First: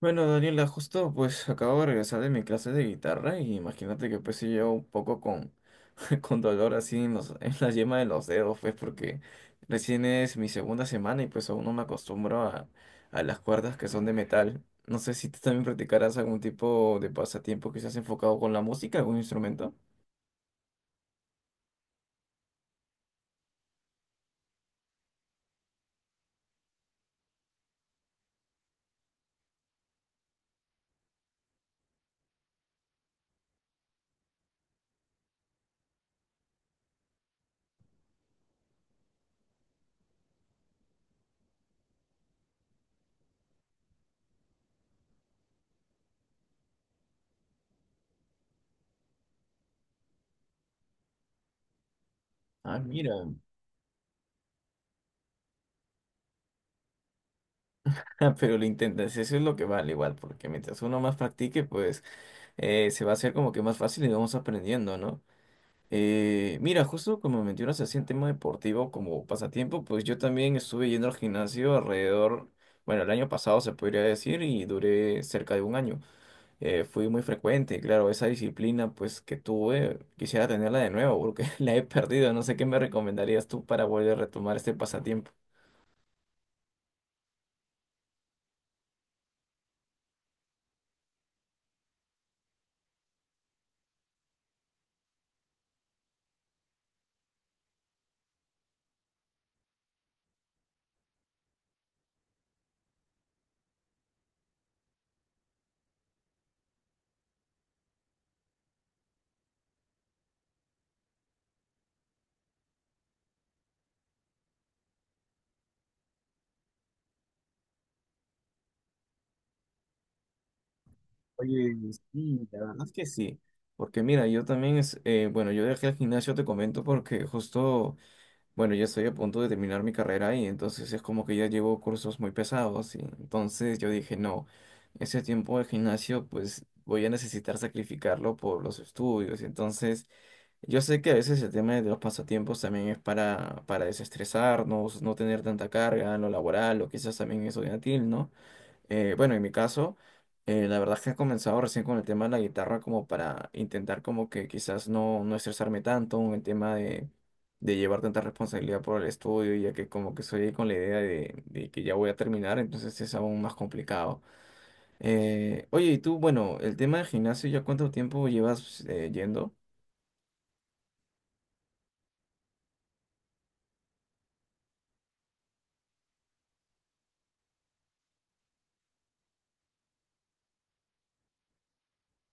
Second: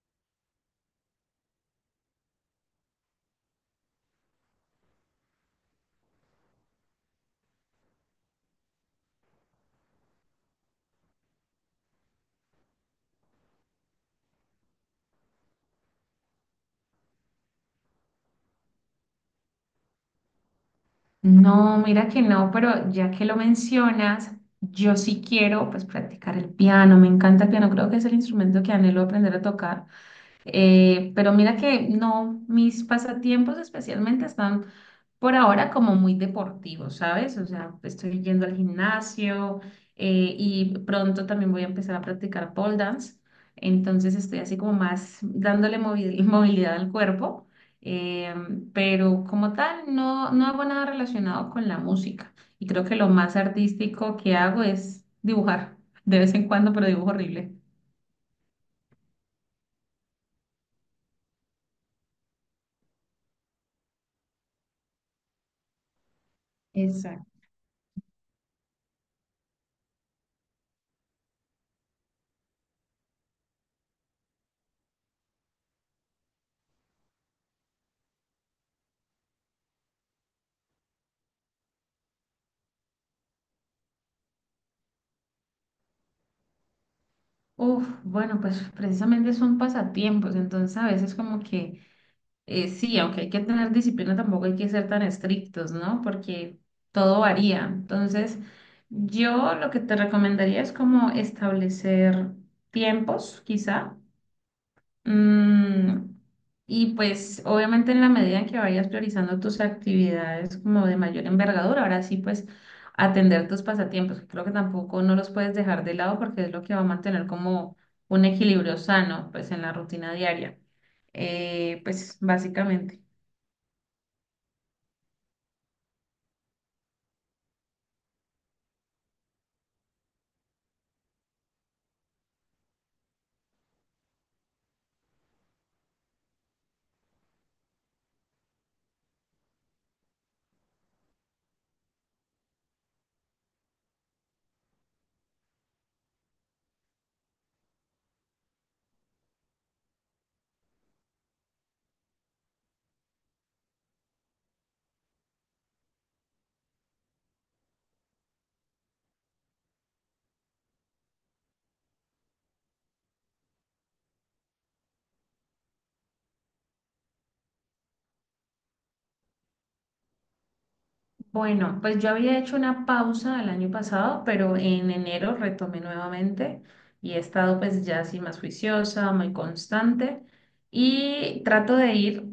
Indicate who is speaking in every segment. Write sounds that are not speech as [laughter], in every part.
Speaker 1: Bueno, Daniela, justo pues acabo de regresar de mi clase de guitarra y imagínate que pues sí llevo un poco con, [laughs] con dolor así en los, en la yema de los dedos, pues porque recién es mi segunda semana y pues aún no me acostumbro a las cuerdas que son de metal. No sé si tú también practicarás algún tipo de pasatiempo que seas enfocado con la música, algún instrumento.
Speaker 2: No, mira que no, pero ya que lo mencionas, yo sí quiero pues practicar el piano, me encanta el piano, creo que es el instrumento que anhelo aprender a tocar. Pero mira que no, mis pasatiempos especialmente están por ahora como muy deportivo, ¿sabes? O sea, estoy yendo al gimnasio, y pronto también voy a empezar a practicar pole dance. Entonces estoy así como más dándole [laughs] movilidad al cuerpo, eh, pero como tal no, no hago nada relacionado con la música. Y
Speaker 1: Ah,
Speaker 2: creo que lo
Speaker 1: mira.
Speaker 2: más
Speaker 1: [laughs]
Speaker 2: artístico que hago es dibujar, de vez en cuando, pero dibujo horrible.
Speaker 1: Ah, pero lo intentas, eso es lo que vale igual, porque mientras uno más practique, pues se va a hacer como que más fácil y vamos aprendiendo, ¿no? Mira, justo
Speaker 2: Exacto.
Speaker 1: como mencionas así en tema deportivo como pasatiempo, pues yo también estuve yendo al gimnasio alrededor, bueno, el año pasado se podría decir y duré cerca de un año. Fui muy frecuente, claro, esa disciplina pues que tuve, quisiera tenerla de nuevo porque [laughs] la he perdido. No sé qué me recomendarías tú para volver a retomar este pasatiempo.
Speaker 2: Uf, bueno, pues precisamente son pasatiempos, entonces a veces como que. Sí, aunque hay que tener disciplina, tampoco hay que ser tan estrictos, ¿no? Porque todo varía. Entonces, yo lo que te recomendaría es como establecer tiempos, quizá. Mm, y pues, obviamente, en la medida en que vayas priorizando tus actividades como de mayor envergadura, ahora sí, pues, atender tus pasatiempos, que creo que tampoco no los puedes dejar de lado porque es lo que va a mantener como un equilibrio sano, pues, en la rutina diaria.
Speaker 1: Oye,
Speaker 2: Pues,
Speaker 1: sí, la verdad. Es
Speaker 2: básicamente.
Speaker 1: que sí, porque mira, yo también es, bueno, yo dejé el gimnasio, te comento, porque justo bueno, ya estoy a punto de terminar mi carrera y entonces es como que ya llevo cursos muy pesados y entonces yo dije, no, ese tiempo de gimnasio pues voy a necesitar sacrificarlo por los estudios. Entonces yo sé que a veces el tema de los pasatiempos también es para desestresarnos, no tener tanta carga en lo laboral o quizás también estudiantil, ¿no? Bueno, en mi caso, la verdad es que he comenzado recién con el tema de la guitarra como para intentar como que quizás no, no estresarme tanto en el tema de llevar tanta responsabilidad por el estudio, ya que como que soy ahí con la idea de que ya voy a terminar, entonces es aún más complicado. Oye, y tú, bueno, el tema del gimnasio, ¿ya cuánto tiempo llevas yendo?
Speaker 2: Bueno, pues yo había hecho una pausa el año pasado, pero en enero retomé nuevamente y he estado pues ya así más juiciosa, muy constante y trato de ir,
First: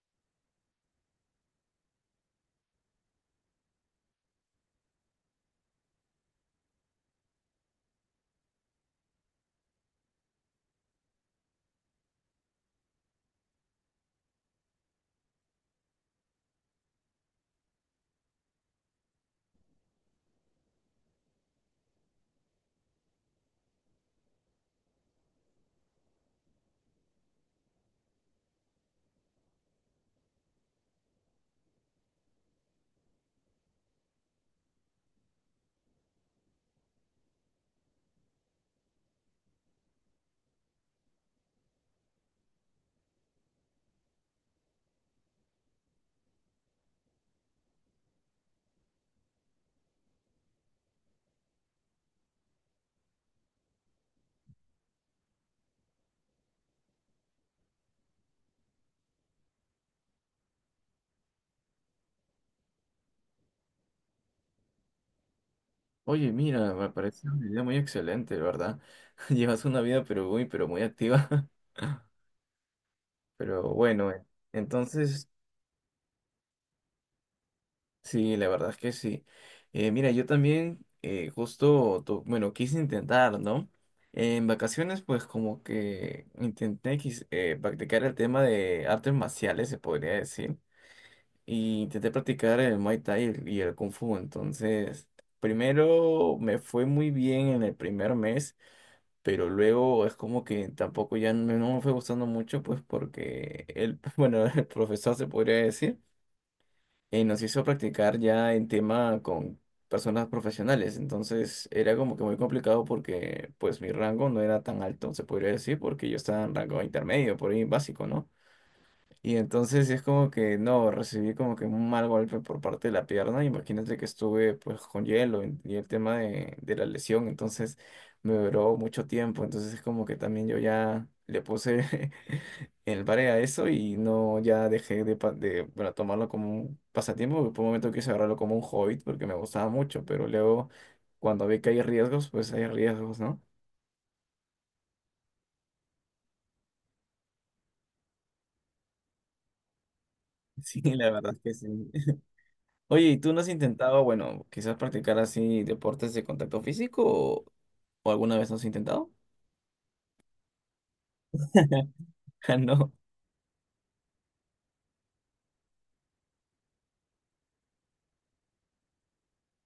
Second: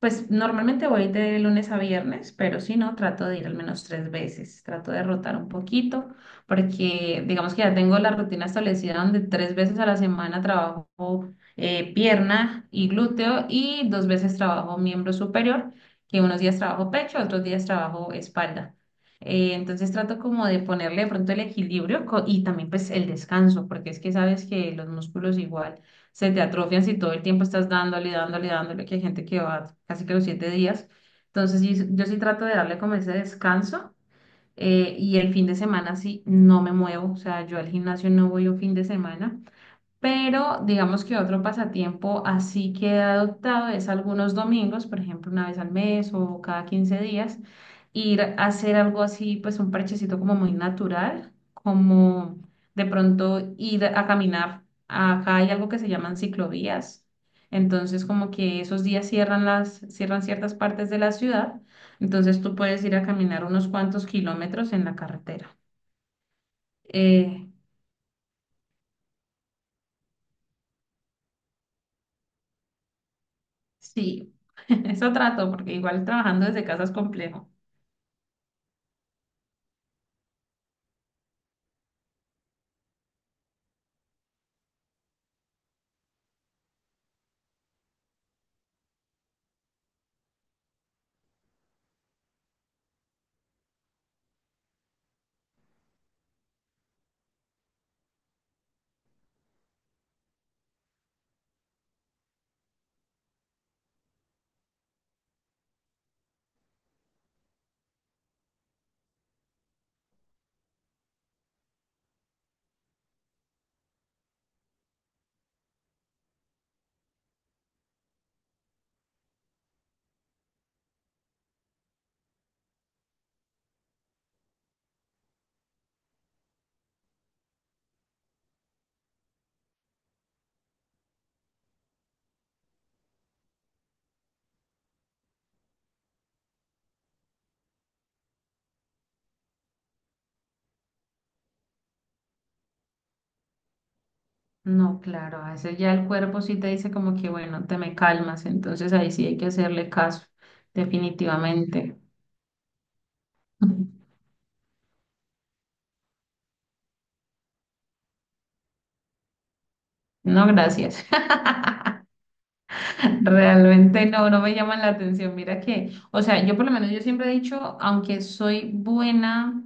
Speaker 2: pues normalmente voy de lunes a viernes, pero si no, trato de ir al menos tres veces, trato de rotar un poquito porque digamos que ya tengo la rutina establecida donde tres veces a la semana trabajo, pierna y glúteo, y dos veces trabajo miembro superior, que unos días trabajo pecho, otros días trabajo espalda. Entonces trato como de ponerle de pronto el equilibrio y también pues el descanso, porque es que sabes que los músculos igual se te atrofian si todo el tiempo estás dándole, dándole, dándole, que hay gente que va casi que los 7 días. Entonces yo sí trato de darle como ese descanso, y el fin de semana sí no me muevo, o sea, yo al gimnasio no voy un fin de semana, pero digamos que otro pasatiempo así que he adoptado es algunos domingos, por ejemplo, una vez al mes o cada 15 días, ir a hacer algo así, pues un parchecito como muy natural, como de pronto ir a caminar. Acá hay algo que se llaman ciclovías. Entonces, como que esos días cierran ciertas partes de la ciudad, entonces tú puedes ir a caminar unos cuantos kilómetros en la carretera.
Speaker 1: Oye, mira, me parece una
Speaker 2: Eh,
Speaker 1: idea muy excelente, ¿verdad? [laughs] Llevas una vida pero muy activa. [laughs] Pero bueno,
Speaker 2: Sí, [laughs] eso
Speaker 1: entonces...
Speaker 2: trato, porque igual trabajando desde casa es complejo.
Speaker 1: Sí, la verdad es que sí. Mira, yo también justo, bueno, quise intentar, ¿no? En vacaciones, pues como que intenté practicar el tema de artes marciales, se podría decir. Y intenté practicar el Muay Thai y el Kung Fu. Entonces, primero me fue muy bien en el primer mes, pero luego es como que tampoco ya no, no me fue gustando mucho, pues porque el, [laughs] bueno, el profesor se podría decir nos hizo practicar ya en tema con personas profesionales. Entonces era como que muy complicado porque pues mi rango no era tan alto, se podría decir, porque yo estaba en rango intermedio, por ahí básico, ¿no? Y entonces sí es como que no, recibí como que un mal golpe por parte de la pierna. Imagínate que estuve pues con hielo y el tema de la lesión, entonces me duró mucho tiempo. Entonces es como que también yo ya le puse [laughs] el pare a eso y no ya dejé de, de bueno, tomarlo como un pasatiempo, porque por un momento quise agarrarlo como un hobby porque me gustaba mucho, pero luego cuando vi que hay riesgos, pues hay riesgos, ¿no?
Speaker 2: No, claro, a veces ya el cuerpo sí te dice como que, bueno, te me calmas, entonces ahí sí hay que hacerle caso,
Speaker 1: [laughs] Sí, la verdad es que sí.
Speaker 2: definitivamente.
Speaker 1: Oye, ¿y tú no has intentado,
Speaker 2: [laughs]
Speaker 1: bueno, quizás practicar así deportes de contacto físico o alguna vez no has intentado?
Speaker 2: No, gracias.
Speaker 1: [laughs] Ah, no.
Speaker 2: [laughs] Realmente no, no me llaman la atención. Mira que, o sea, yo por lo menos yo siempre he dicho, aunque soy buena,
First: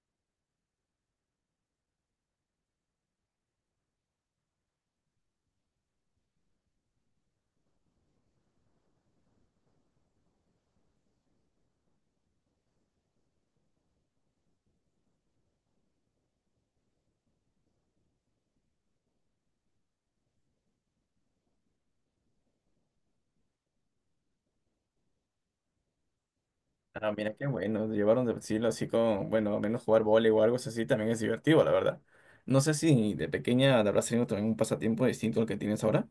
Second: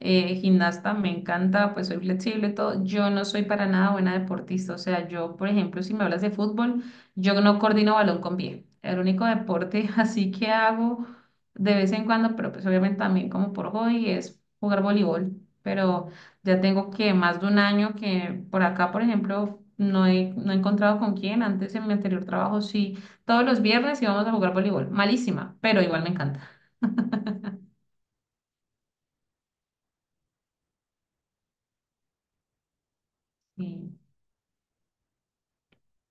Speaker 2: gimnasta, me encanta, pues soy flexible y todo, yo no soy para nada buena deportista. O sea, yo, por ejemplo, si me hablas de fútbol, yo no coordino balón con pie. El único deporte [laughs] así que hago de vez en cuando, pero pues obviamente también como por hobby, es jugar voleibol. Pero ya tengo que más de un año que por acá, por ejemplo, no he encontrado con quién. Antes en mi anterior trabajo sí, todos los viernes íbamos a jugar voleibol. Malísima, pero igual me encanta.
Speaker 1: Ah, mira qué bueno, llevaron de estilo así con, bueno, al menos jugar vóley o algo así también es divertido, la verdad. No sé si de pequeña te
Speaker 2: Y
Speaker 1: habrás tenido también un pasatiempo distinto al que tienes ahora.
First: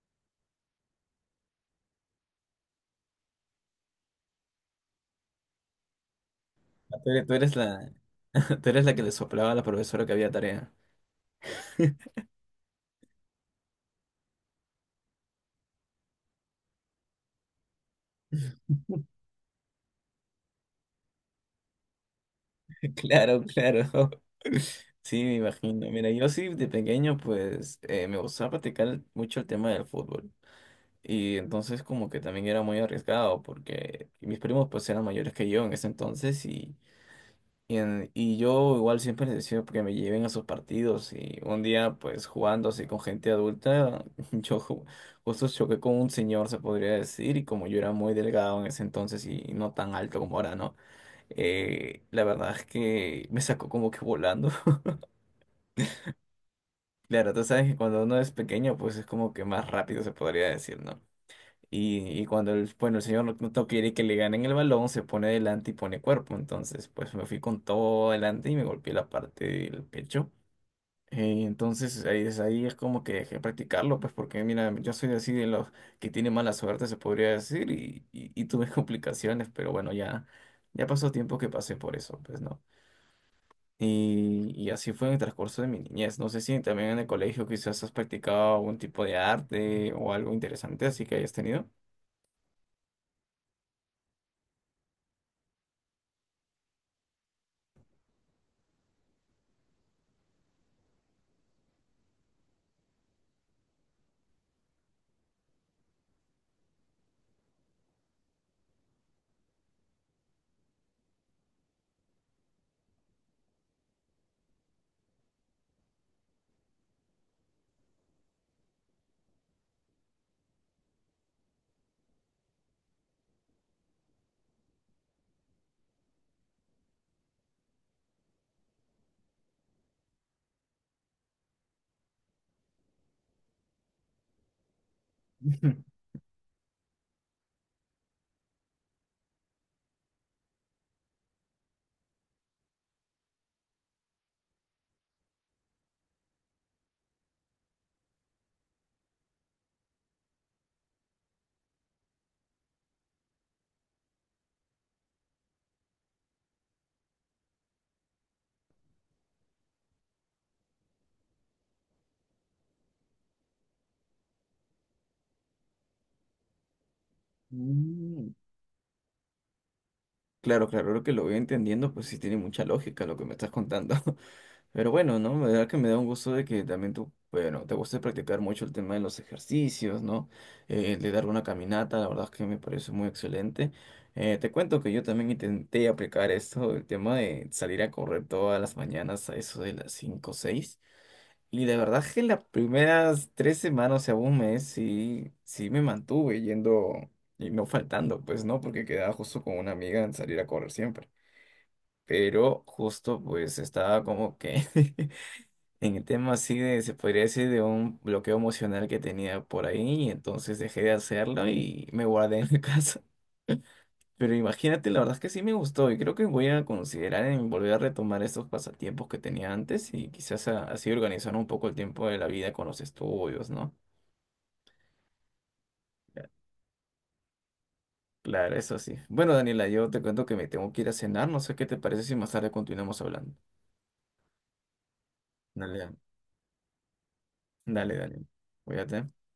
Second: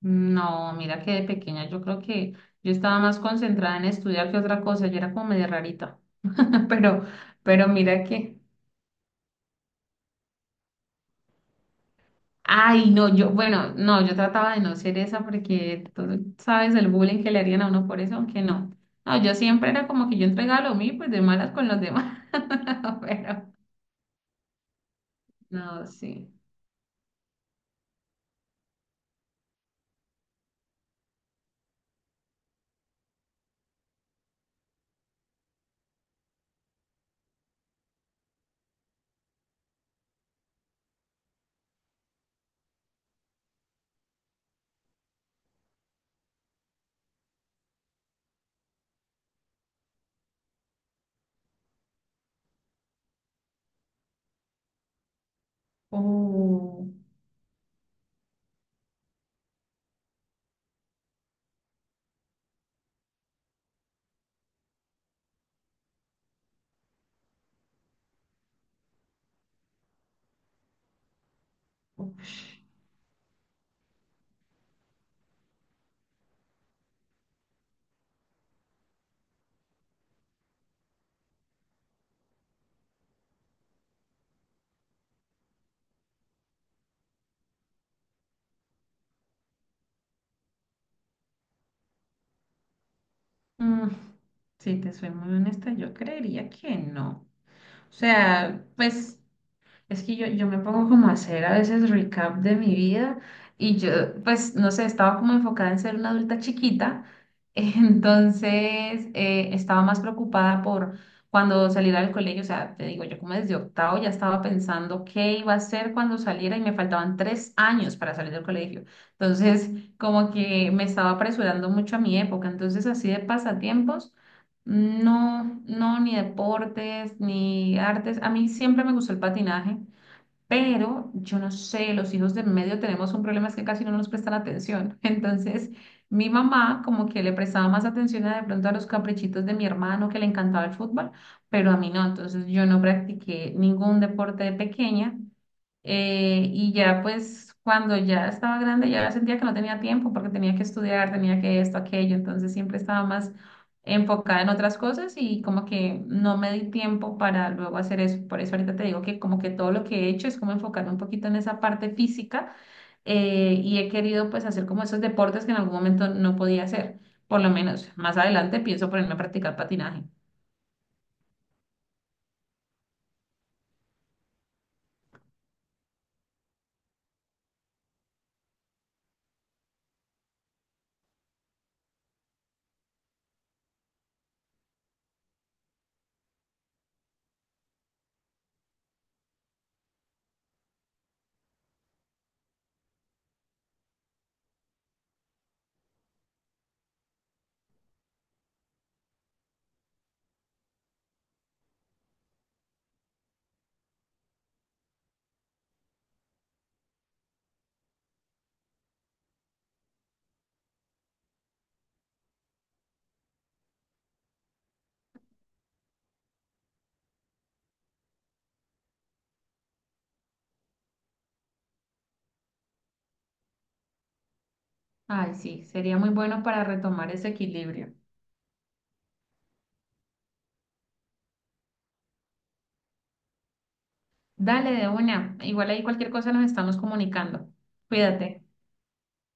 Speaker 2: no, mira que de pequeña yo creo que yo estaba más concentrada en estudiar que otra cosa. Yo era como medio rarita, [laughs]
Speaker 1: Ah,
Speaker 2: pero,
Speaker 1: tú eres, tú eres
Speaker 2: pero
Speaker 1: la,
Speaker 2: mira que.
Speaker 1: [laughs] tú eres la que le soplaba a la profesora que había tarea. [laughs]
Speaker 2: Ay, no, yo, bueno, no, yo trataba de no ser esa porque tú sabes el bullying que le harían a uno por eso, aunque no. No, yo siempre era como que yo entregaba lo mío, y, pues de malas con los demás. [laughs]
Speaker 1: Claro,
Speaker 2: Pero,
Speaker 1: claro. [laughs] Sí, me
Speaker 2: no,
Speaker 1: imagino. Mira, yo
Speaker 2: sí.
Speaker 1: sí de pequeño pues me gustaba practicar mucho el tema del fútbol. Y entonces como que también era muy arriesgado porque mis primos pues eran mayores que yo en ese entonces y, y yo igual siempre les decía que me lleven a sus partidos y un día pues jugando así con gente adulta [laughs] yo ju- justo choqué con un señor se podría decir y como yo era muy delgado en ese entonces y no tan alto como ahora, ¿no? La verdad es que me sacó como que volando. [laughs]
Speaker 2: Oh,
Speaker 1: Claro, tú sabes que cuando uno es pequeño pues es como que más rápido se podría decir, ¿no? Y cuando el, bueno, el señor no quiere que le ganen el balón, se pone adelante y pone cuerpo. Entonces, pues me fui con todo adelante y me golpeé la parte del pecho. Entonces
Speaker 2: uf,
Speaker 1: ahí es como que dejé de practicarlo, pues porque mira, yo soy así de los que tiene mala suerte, se podría decir, y tuve [laughs] complicaciones, pero bueno, ya, ya pasó tiempo que pasé por eso, pues no. Y así fue en el transcurso de mi niñez. No sé si también en el colegio quizás has practicado algún tipo de arte o algo interesante, así que hayas tenido.
Speaker 2: mm, si te soy muy honesta, yo creería que no. O sea, pues. Es que yo me pongo como a hacer a veces recap de mi vida y yo, pues, no sé, estaba como enfocada en ser una adulta chiquita, [laughs] entonces, estaba más preocupada por cuando saliera del colegio, o sea, te digo, yo como desde octavo ya estaba pensando qué iba a hacer cuando saliera y me faltaban 3 años para salir del colegio, entonces como que me estaba apresurando mucho a mi época, entonces así de pasatiempos. No, no, ni deportes, ni artes. A mí siempre me gustó el patinaje. Pero yo no sé, los hijos de medio tenemos un problema, es que casi no nos prestan atención. [laughs] Entonces,
Speaker 1: [laughs]
Speaker 2: mi mamá como que le prestaba más atención a de pronto a los caprichitos de mi hermano que le encantaba el fútbol, pero a mí no. Entonces, yo no practiqué ningún deporte de pequeña. Y ya pues cuando ya estaba grande ya sentía que no tenía tiempo porque tenía que estudiar, tenía que esto, aquello, entonces siempre estaba más enfocada en otras cosas y como que no me di tiempo para luego hacer eso. Por eso ahorita te digo que como que todo lo que he hecho es como enfocarme un poquito en esa parte física, y he querido pues hacer como esos deportes que en algún momento no podía hacer. Por lo menos más
Speaker 1: Mm,
Speaker 2: adelante pienso ponerme a practicar patinaje.
Speaker 1: claro, claro, lo que lo voy entendiendo, pues sí tiene mucha lógica lo que me estás contando. [laughs] Pero bueno, ¿no? La verdad que me da un gusto de que también tú, bueno, te guste practicar mucho el tema de los ejercicios, ¿no? De dar una caminata, la verdad es que me parece muy excelente. Te cuento que yo también intenté aplicar esto, el tema de salir a correr todas las mañanas a eso de las 5, o 6. Y de verdad que las primeras tres semanas, o sea, un mes, sí, sí me mantuve yendo y no faltando, pues, ¿no? Porque quedaba justo con una amiga en salir a correr siempre. Pero justo, pues, estaba como que [laughs] en el tema así de, se podría decir, de un bloqueo emocional que tenía por ahí, y entonces dejé de hacerlo y me guardé en la [laughs] casa. Pero imagínate, la verdad es que sí me gustó y creo que voy a considerar en volver a retomar estos pasatiempos que tenía antes y quizás así organizar un poco el tiempo de la vida con los estudios, ¿no?
Speaker 2: Ay, sí, sería muy bueno para retomar ese equilibrio.
Speaker 1: Claro, eso sí. Bueno, Daniela, yo te cuento que me tengo que ir a cenar, no sé qué te parece si más tarde continuamos hablando.
Speaker 2: Dale de una. Igual ahí
Speaker 1: Dale,
Speaker 2: cualquier cosa nos estamos comunicando.
Speaker 1: dale, dale.
Speaker 2: Cuídate.
Speaker 1: Cuídate.